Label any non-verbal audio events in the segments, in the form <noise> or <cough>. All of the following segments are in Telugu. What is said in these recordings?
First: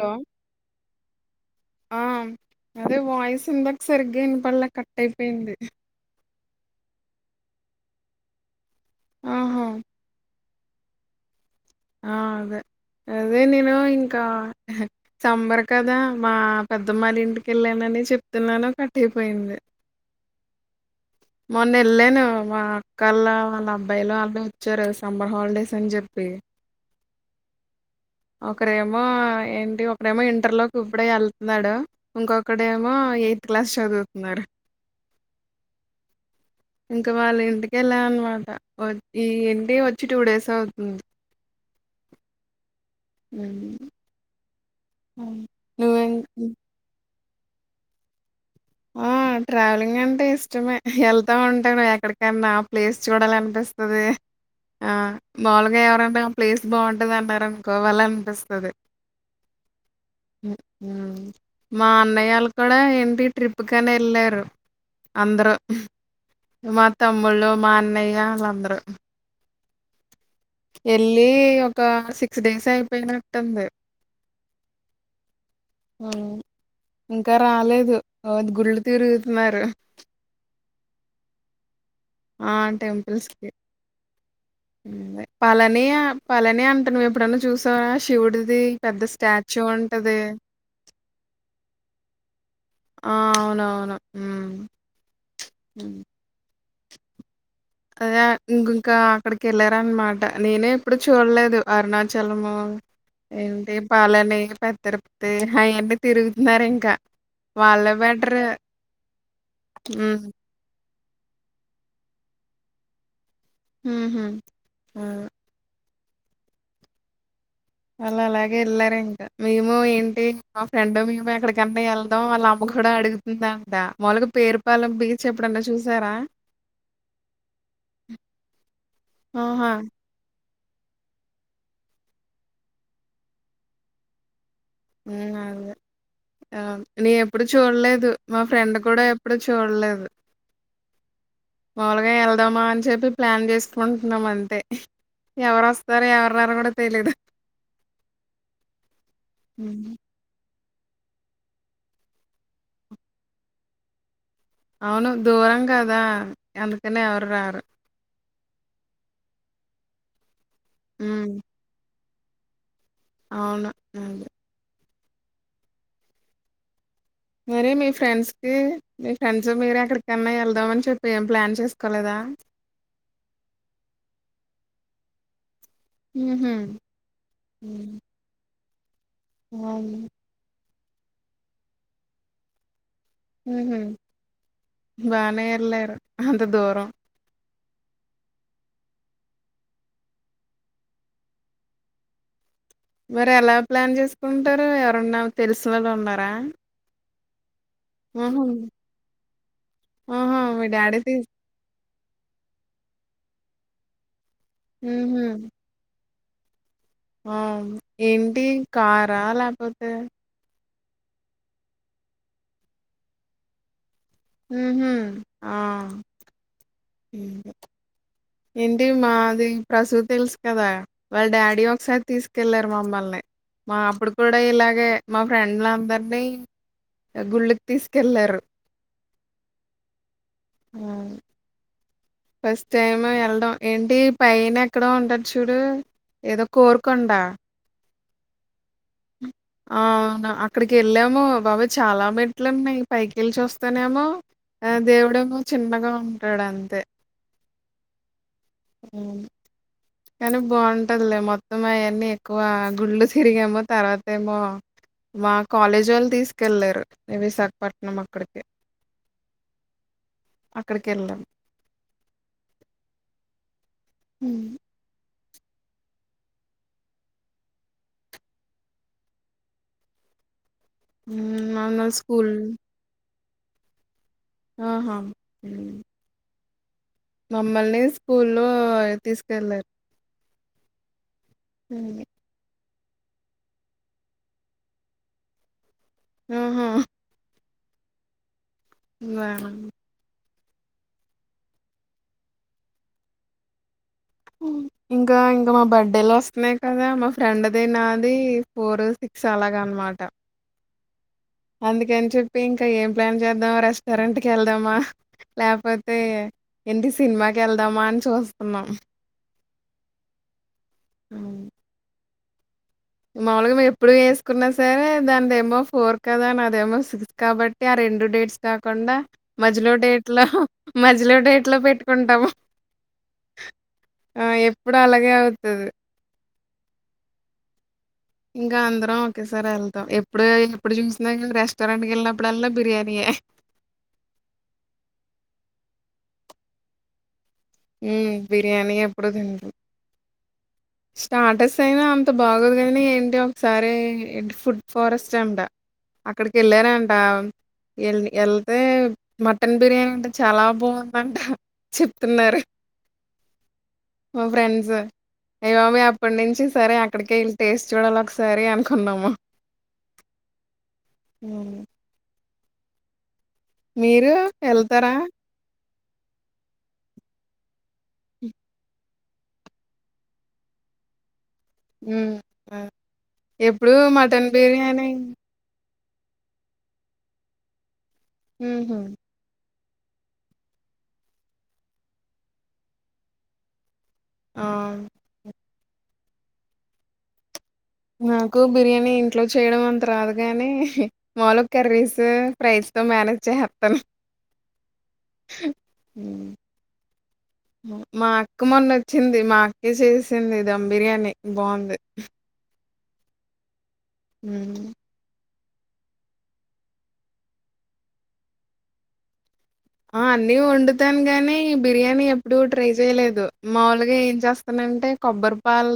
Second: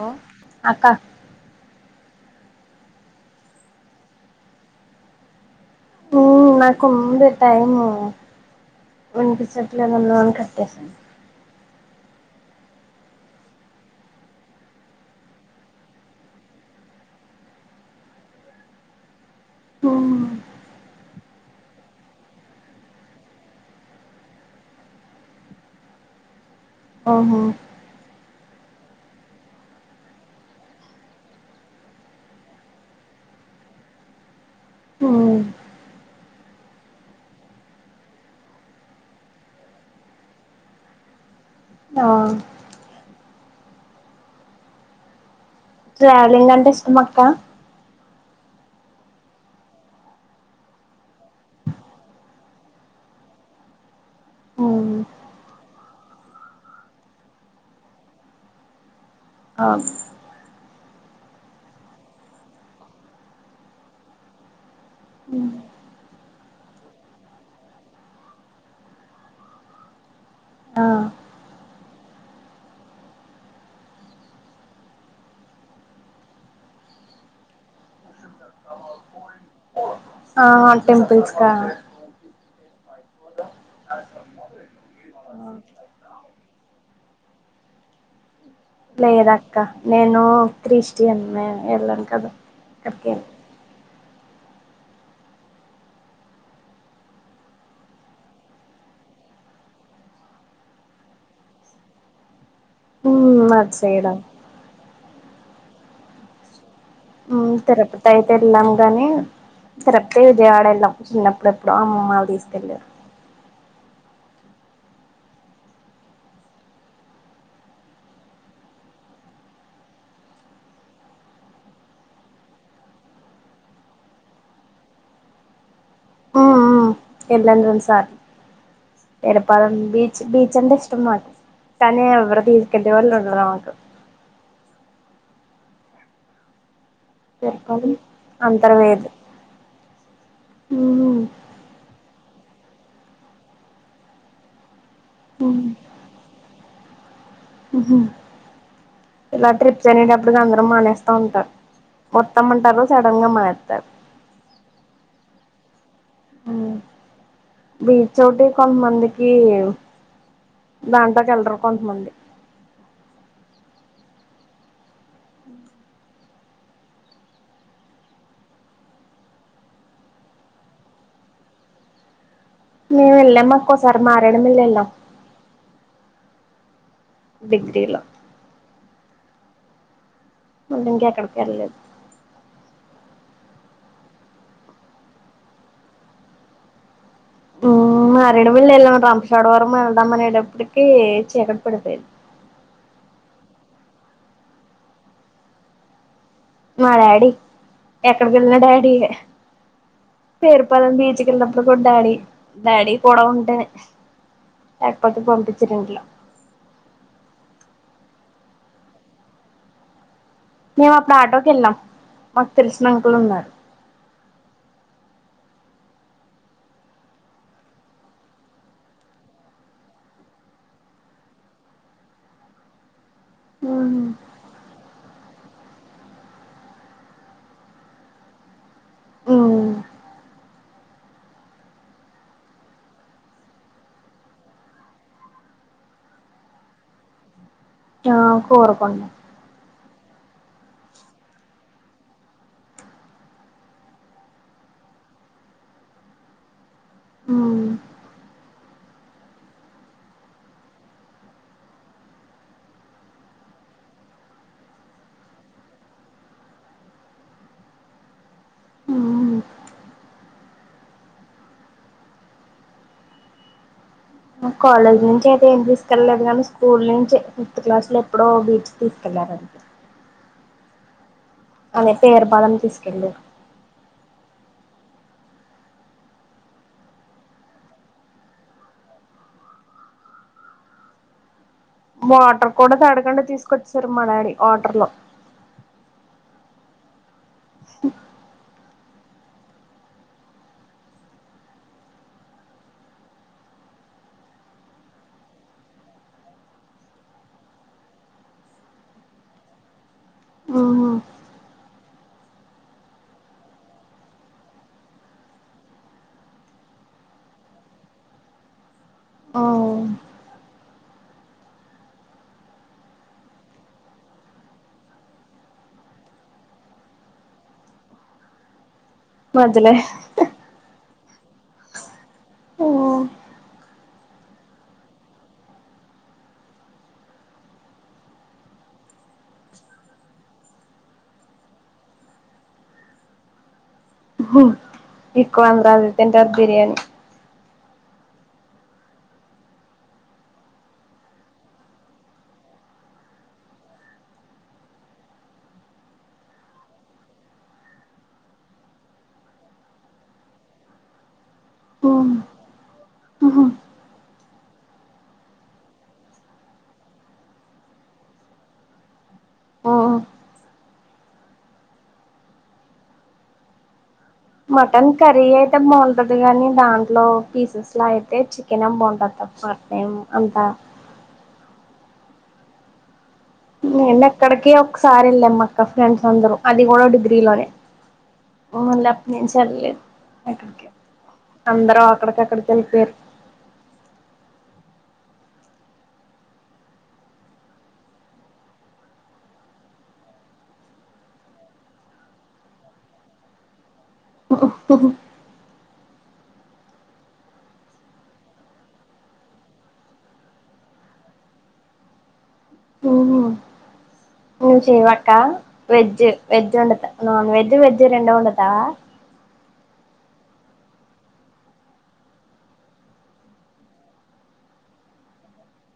హలో అక్క ఆ అదే వాయిస్ ఇందాక సరిగ్గా వినపడలే కట్ అయిపోయింది. హు నాకు ఉంది టైంము ఉంట ఆహా చెట్ల ఏమైనా ఉంటే రసం ఆ అదే అదే నేను ఇంకా సంబర్ కదా మా పెద్దమ్మలు ఇంటికి వెళ్ళానని చెప్తున్నాను కట్టటి హో మొన్న వెళ్ళాను మా అక్కలా వాళ్ళ అబ్బాయిలు వాళ్ళే వచ్చారు సంబర్ హాలిడేస్ అని చెప్పి ఓహో ఒకరేమో ఏంటి ఒకరేమో ఇంటర్ లోకి ఇప్పుడే ఎళ్తున్నాడు ఇంకొకడు ఏమో ఎయిత్ క్లాస్ చదువుతున్నాడు. ఇంకా వాళ్ళ ఇంటికెళ్ళ అనమాట వా ఈ ఇంటి వచ్చి టూ డేస్ అవుతుంది నా లాబ్ హా ట్రావెలింగ్ అంటే ఇష్టం అక్క ఆ ట్రావెలింగ్ అంటే ఇష్టమే ఏళ్తావుంటాం ఎక్కడికన్నా ఆ ప్లేస్ చూడాలనిపిస్తుంది ఆ మాములుగా ఎవరన్న ఆ ప్లేస్ బావుంటాది అన్నారు అనుకో వెళ్ళాలి అనిపిస్తది ఆ గ్ మా అన్నయ్యళ్ళ కూడా ఏంటి ట్రిప్ ట్రిప్ కనే వెళ్ళారు అందరూ మా తమ్ముళ్ళు మా అన్నయ్య వాళ్ళందరూ ఆ ఎళ్లి ఒక సిక్స్ డేస్ అయిపోయినట్టుంది హామ్ ఇంకా రాలేదు రోజు గుళ్ళు తిరుగుతున్నారు ఆ టెంపుల్స్ కా ఆ టెంపుల్స్కి పలనే పలానే అంటా నువ్వు ఎప్పుడైన్నా చూసావా శివుడు లేదక్క నేను క్ర్రిస్టియన్ నీ ఎల్లను కదా అక్కడికి ఆ అవునవును హుమ్ అ అదే ఇంకంకా అక్కడికి వెళ్ళరా అన్నమాట నేనే ఎప్పుడు చూడలేదు అరుణాచలము అది ఏంటి చేయడం బాలనే పెద్దరి తె హై అంటే తిరుగుతున్నారు ఇంకా హుమ్ వాళ్ళే తిరుపతి అయితే బెటర్ వెళ్ళాం గాని తిరుపతి విజయవాడ వెళ్ళాం చిన్నప్పుడెప్పుడో అమ్మమ్మళ్ళు తీసుకెళ్ళారు హుమ్ హూ వాళ్ళు అలాగే వెళ్లారు ఇంకా మేము ఏంటి మా ఫ్రెండ్ మేము ఎక్కడికంట వెళ్దాం వాళ్ళ అమ్మ కూడా అడుగుతుంద అంట మలగా పేరుపాలెం బీచ్ ఎప్పుడన్నా చూసారా ఏల్లాము రెండు సార్లు ఆహా ఎడపాలం బీచ్ బీ చ్ అంటే ఇష్టం నాకు కానీ ఎవరు తీసుకెళ్లే వాళ్ళు ఉండరు అనమాట ఉమ్ ఆ అ ఆమ్ నీ ఎప్పుడు పేరుపాలెం చూడలేదు మా ఫ్రెండ్ కూడా ఎప్పుడు చూడలేదు మవును మాములుగా వెళ్దామా అని చెప్పి ప్లాన్ చేసుకుంటున్నాం అంతే ఎవరు వస్తారు ఎవరూ రారు కూడా తేలదు హూ హుమ్ ఇలా ట్రిప్స్ హ్మ్. వెళ్ళినప్పుడుకి అందరూ మానేస్తా ఉంటారు మొత్తం అంటారు సడన్ గా మానేస్తారు అవును దూరం కాద్ దా అందుకనే ఎవరు రారు చోటి కొంతమందికి దాంట్లో కి ఉమ్ వెళ్ళలరు కొంతమంది అవును అండీ మరి మీ ఫ్రెండ్స్ కి మీ ఫ్రెండ్స్ మీరూ ఎక్కడికన్నా వెళ్దామని చెప్పి ఏం ప్లాన్ చేసుకోలేదా మేము వెళ్ళాం అక్క ఒకసారి మారేడుమిల్ వెళ్ళిన్నాం హు హుమ్ డిగ్రీలో <unintelligible> మళ్ళీ ఇంకెక్కడికీ వెళ్లేదు ఊహూ బానే ఎళ్ళారు అంత దూరం ఊ మారేడు వెల్లి వెళ్ళాం రాంపచోడవరం వెళ్దాం అనేటప్పటికి చీకటి పడిపోయింది మరి ఎలా ప్లాన్ చేసుకుంటారు ఎవరన్నా తెలిసినోళ్ళున్నా మా డాడీ ఉహు ఎక్కడికెళ్ళినా డాడీ ఆహా! మీ పేరుపాళెం డ్యాడీ బీచ్ తీస్ కి ఎళ్ళినప్పుడు కూడా డాడీ డాడీ కూడా ఉంటేనే లేకపోతే పంపిచ్చరు ఇంట్లో అవును ఏంటి కార్ ఆ లేకపోతే మేం అప్పుడు ఆటోకెళ్ళాం మాకు తెలిసిన అంకుల్ ఉన్నారు ఊహూ ఆ <unintelligible> ఏంటి మాది ప్రసూ తెలుసు కదా వాళ్ళ డాడీ ఒకసారి తీసుకెళ్లారు మమ్మల్ని మా అప్పుడు కూడా ఇలాగే మా ఫ్రెండ్లందరినీ గుళ్ళుకి తీసుకెళ్ళారు అవును ఫస్ట్ టైము ఎళ్ళడం ఏంటి పైన ఎక్కడో ఉంటది చూడు ఏదో కోరుకొండ ఆ కోరుకొండ అవును అక్కడికి వెళ్ళాము బాబోయ్ చాలా మెట్లున్నాయి పైకెళ్ళి చూస్తేనేమో దేవుడేమో చిన్నగా ఉంటాడు అంతే కానీ బావుంటదిలే మొత్తం అయన్నీ ఎక్కువ గుళ్లు తిరిగాము తర్వాత ఏమో మా కాలేజీ వాళ్ళు తీసుకెళ్ళారు విశాఖపట్నం అక్కడికి అక్కడికెళ్ళాము కాలేజ్ నుంచే తే ఏం తీసుకెళ్ళ లేదు కానీ స్కూల్ నుంచి ఫిఫ్త్ క్లాస్ లో ఎప్పుడో బీచ్ కి తీసుకెళ్లారు అంతే హ్మ్. నన్ను అదే స్కూల్ పేరుపాళెం తీసుకెళ్ళారు ఆహా ఉమ్ మమ్మల్ని స్కూల్లో తీసుకెళ్ళారు వాటర్ కూడా తాడకుండా తీసుకొచ్చేశారు మా డాడీ ఆటర్ లో ఆహా <unintelligible> ఇంకా ఇంకా మా బర్డే లొస్తున్నాయి కదా మా ఫ్రెండ్ ది నాది ఫోర్ సిక్స్ అలాగ అనమాట ఆహా అందుకని చెప్పి ఇంకా ఏం ప్లాన్ చేద్దాం రెస్టారెంట్ కెళ్దామా లేకపోతే ఏంటి సినిమాకెళ్దామా అని చూస్తున్నాం <inaudible> మాములుగా మేం ఎప్పుడూ వేసుకున్నా సరే దానిదేమో ఫోర్ కదా నాదేమో సిక్స్ కాబట్టి ఆ రెండు డేట్స్ కా కుండా మజ్జలో మధ్యలో డేట్ లో మజ్ జ్జలో డేట్ లో పెట్టుకుంటాము ఆ ఎప్పుడూ అలాగే అవుతది ఇంకా అందరం ఒకేసారి ఎళ్తాం ఎప్పుడూ ఎప్పుడూ చూసినా రెస్టారెంట్ కెళ్ళినప్పుడల్లా బిర్యానీ యే ఎక్కువ అందరూ అదే తింటారు బిర్యానీ ఊ బిర్యానీ ఎప్పుడూ తింట్రు స్టార్టర్స్ అయినా అంత బాగోదు గానీ ఏంటి ఒకసారి ఫుడ్ ఫారెస్ట్ అంట అక్కడికెళ్ళారంట ఎల్ ఎళ్తే మటన్ బిర్యానీ అంట చాలా బావుందంట చెప్తున్నారు మా ఫ్రెండ్స్ ఏమా మీ అప్పటి నుంచి సరే అక్కడికే ఎల్లి టేస్ట్ చూడాల ఒకసారి అనుకున్నామా మీరు మటన్ ఎళ్తారా? కర్రీ ఐతే మాన్ డదు గానీ దాంట్లో పీసెస్ లా అయితే చికెనెం బావుంటాది తప్ప ఏం అంత ఉ నేను ఎక్కడికి ఒకసారి వెళ్ళమ్మక్క ఫ్రెండ్స్ అందరూ అది కూడా డిగ్రీ లోనే నువ్వు హుహు. ఉన్నప్పటి నుంచి వెళ్లలేదు అందరం అక్కడికి కక్కడికి వెళ్ళపోయారు ఆ! నాకు బిర్యానీ ఇంట్లో చేయడం అంత రాదు గాని మాలు కర్రీస్ ఫైస్ తో మేనేజ్ చేసేత్తను ఉహు ఉహు మా అక్క మొన్న వచ్చింది మా అక్కే చేసింది ధమ్ బిర్యానీ బాగుంది నువ్వు చేయవాక్క వెజ్ వెజ్ ఉండతా నాన్ వెజ్ వెజ్జ్ రెండో ఉండతావా ఆ అన్ని వండుతాను గానీ బిర్యానీ ఎప్పుడు ట్రై చేయలేదు మాముూలుగా ఏం చేస్తానంటే కొబ్బరి పాలు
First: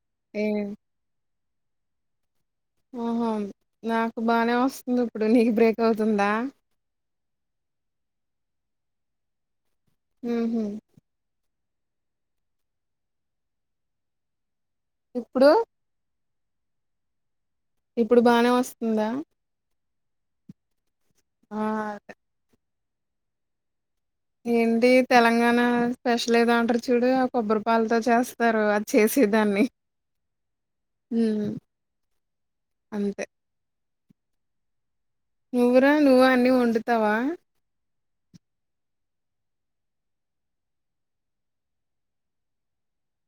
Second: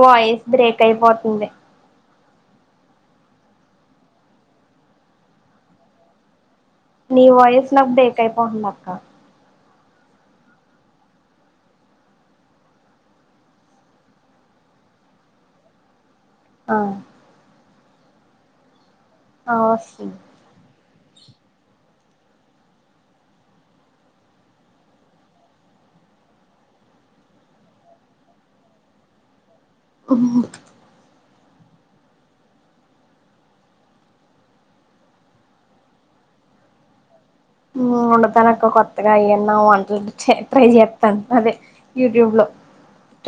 వాయిస్ బ్రేక్ అయిపోతుంది ఆహో నాకు బానే వస్తుంది ఇప్పుడు నీకు బ్రేక్ అవుతుందా నీ వాయిస్ నాకు బ్రేక్ అయిపోతుంది అక్క ఉహు ఇప్పుడు ఆ ఇప్పుడు బానే వస్తుందా ఆ వస్తుంది ఆ ఏంటి తెలంగాణ స్పెషల్ ఏదంటారు చూడు ఆ కొబ్బరిపాలతో చేస్తారు అది చేసేదాన్ని ఉ ఉహు నువురా నువ్ అన్ని వండుతావా ఉండతానుక్క కొత్తగా అన్నా వంట ట్రై చేస్తాను అదే యూట్యూబ్ లో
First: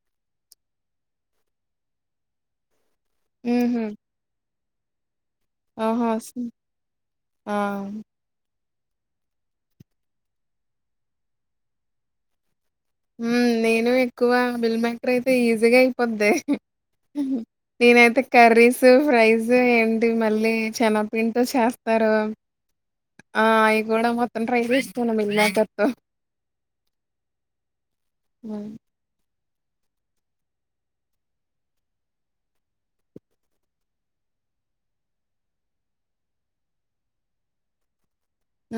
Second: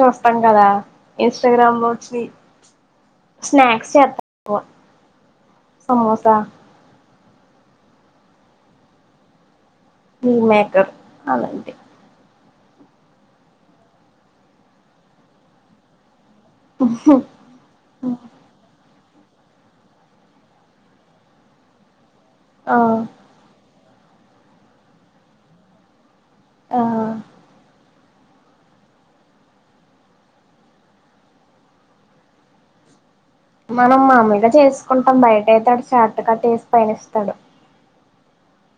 చూస్తాం కదా ఇన్స్టాగ్రామ్ లో వచ్చినయ్ స్నాక్స్ చే ఆహా స ఆ ఈ మేకర్ అలాంటి ఉ నేను ఎక్కువ బిల్ మేకర్ అయితే ఈజీగా అయిపోద్ది నేనైతే కర్రీస్ ఫోటో ప్రైస్ ఏంటి మళ్ళీ చేనా పిండితో చేస్తారు ఆ ఆ ఆయి కూడా మొత్తం ట్రై చేస్తాను మిల్ మేకర్ తో ఆ అ మనం మామూలుగా చేసుకుంటాం బయట అయితే అడు చాట్ కట్టేసి పైనేసి ఇస్తాడు ఊ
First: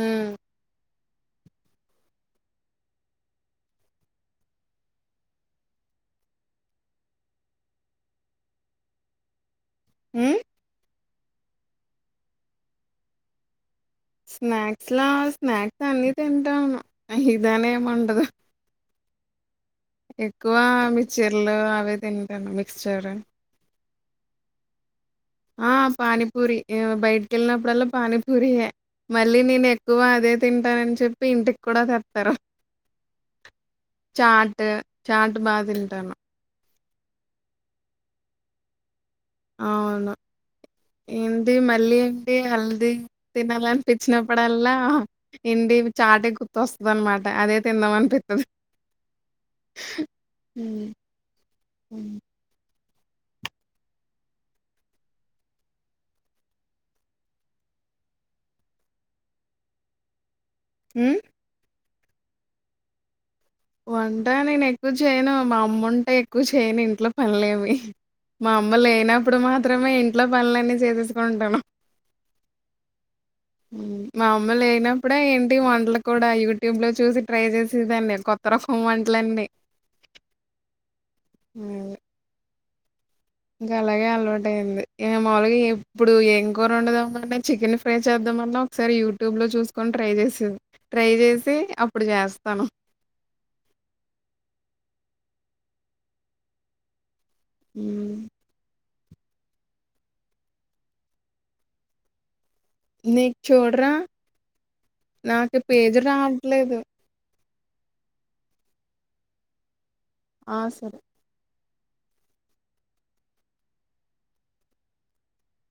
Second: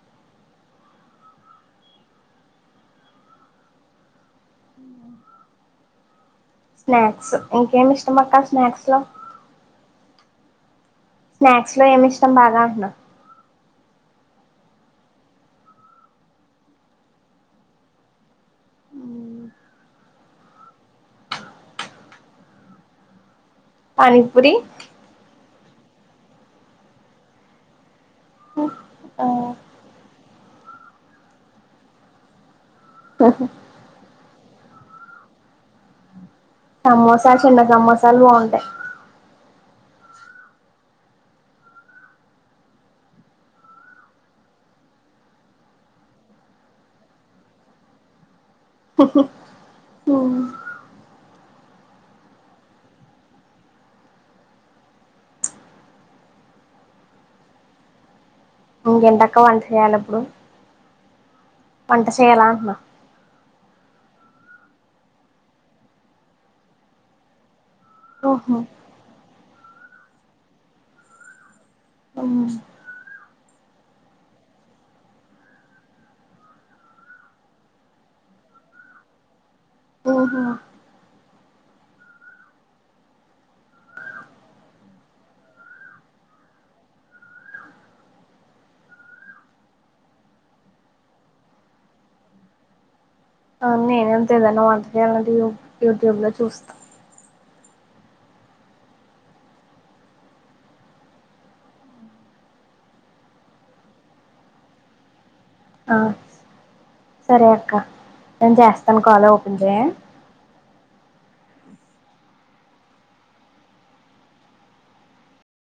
స్నాక్స్ ఇంకేంటి ఇష్టం అక్క స్నాక్స్ లో ఉ స్నాక్స్ లో ఏమి ఇష్టం బాగా అంటున్నా స్నాక్స్ లోలా స్నాక్స్ అన్ని తింటాను. అహదానే ఏమిండదు. ఎక్కువ మీ చీరలు అవే తింటాను మిక్స్ చేయడం పనీపూరి ఆ పానీపూరి బయటికి వెళ్ళినప్పుడల్లా పానీపూరియ మళ్ళీ ఆ నేను ఎక్కువ అదే తింటానని చెప్పి ఇంటికి కూడా తెతారు ఆహ చాట్ చాట్ బాధంటన్నా సమోసా చిన్న సమోసాలు బాగుంటాయి అవును ఇంటి మళ్ళీ ఏంటి హల్ది తినాలనిపించినప్పుడల్లా ఇం చాటే గుర్తొస్తుంది. అనమాట అదే తిందామ అనిపిస్తుది. <inaudible> అ ఇంకెంతక్క వంట చేయ్యాలి అప్పుడు హ పంట చేయలా అమ్మా వంట నేను ఎక్కువ చేయను. మా అమ్మ ఉంటే ఎక్కువ చేయను. ఇంట్లో పనిలేమి మా ఓహో అమ్మలు అయినా ఇప్పుడు మాత్రమే ఇంట్లో పనులన్నీ చేసేసుకుంటాను. మా అమ్మ లేయినప్పుడే ఏంటి వంటలు కూడా యూట్యూబ్ లో చూసి ట్రై చేసేదాన్ని కొత్త రకం వంటలన్నీ. ఓహో అ ఇంకా అలాగే అలవాటు అయింది. మాములుగా ఇప్పుడు ఏం కూర ఉండదంంటే చికెన్ ఫ్రై చేద్దాం అంట. ఒకసారి యూట్యూబ్ లో చూసుకొని ట్రై చేసేది ట్రై చేసి అప్పుడు చేస్తాను. నేనేం తెదనా అంటక అంట యూట్యూబ్ లో చూస్తాను అ నీకు చూడరా నాకు పేరు రావట్లేదు సరే అక్క నేను చేస్తాను కాాల ఓపెన్ చేయ ఆ సర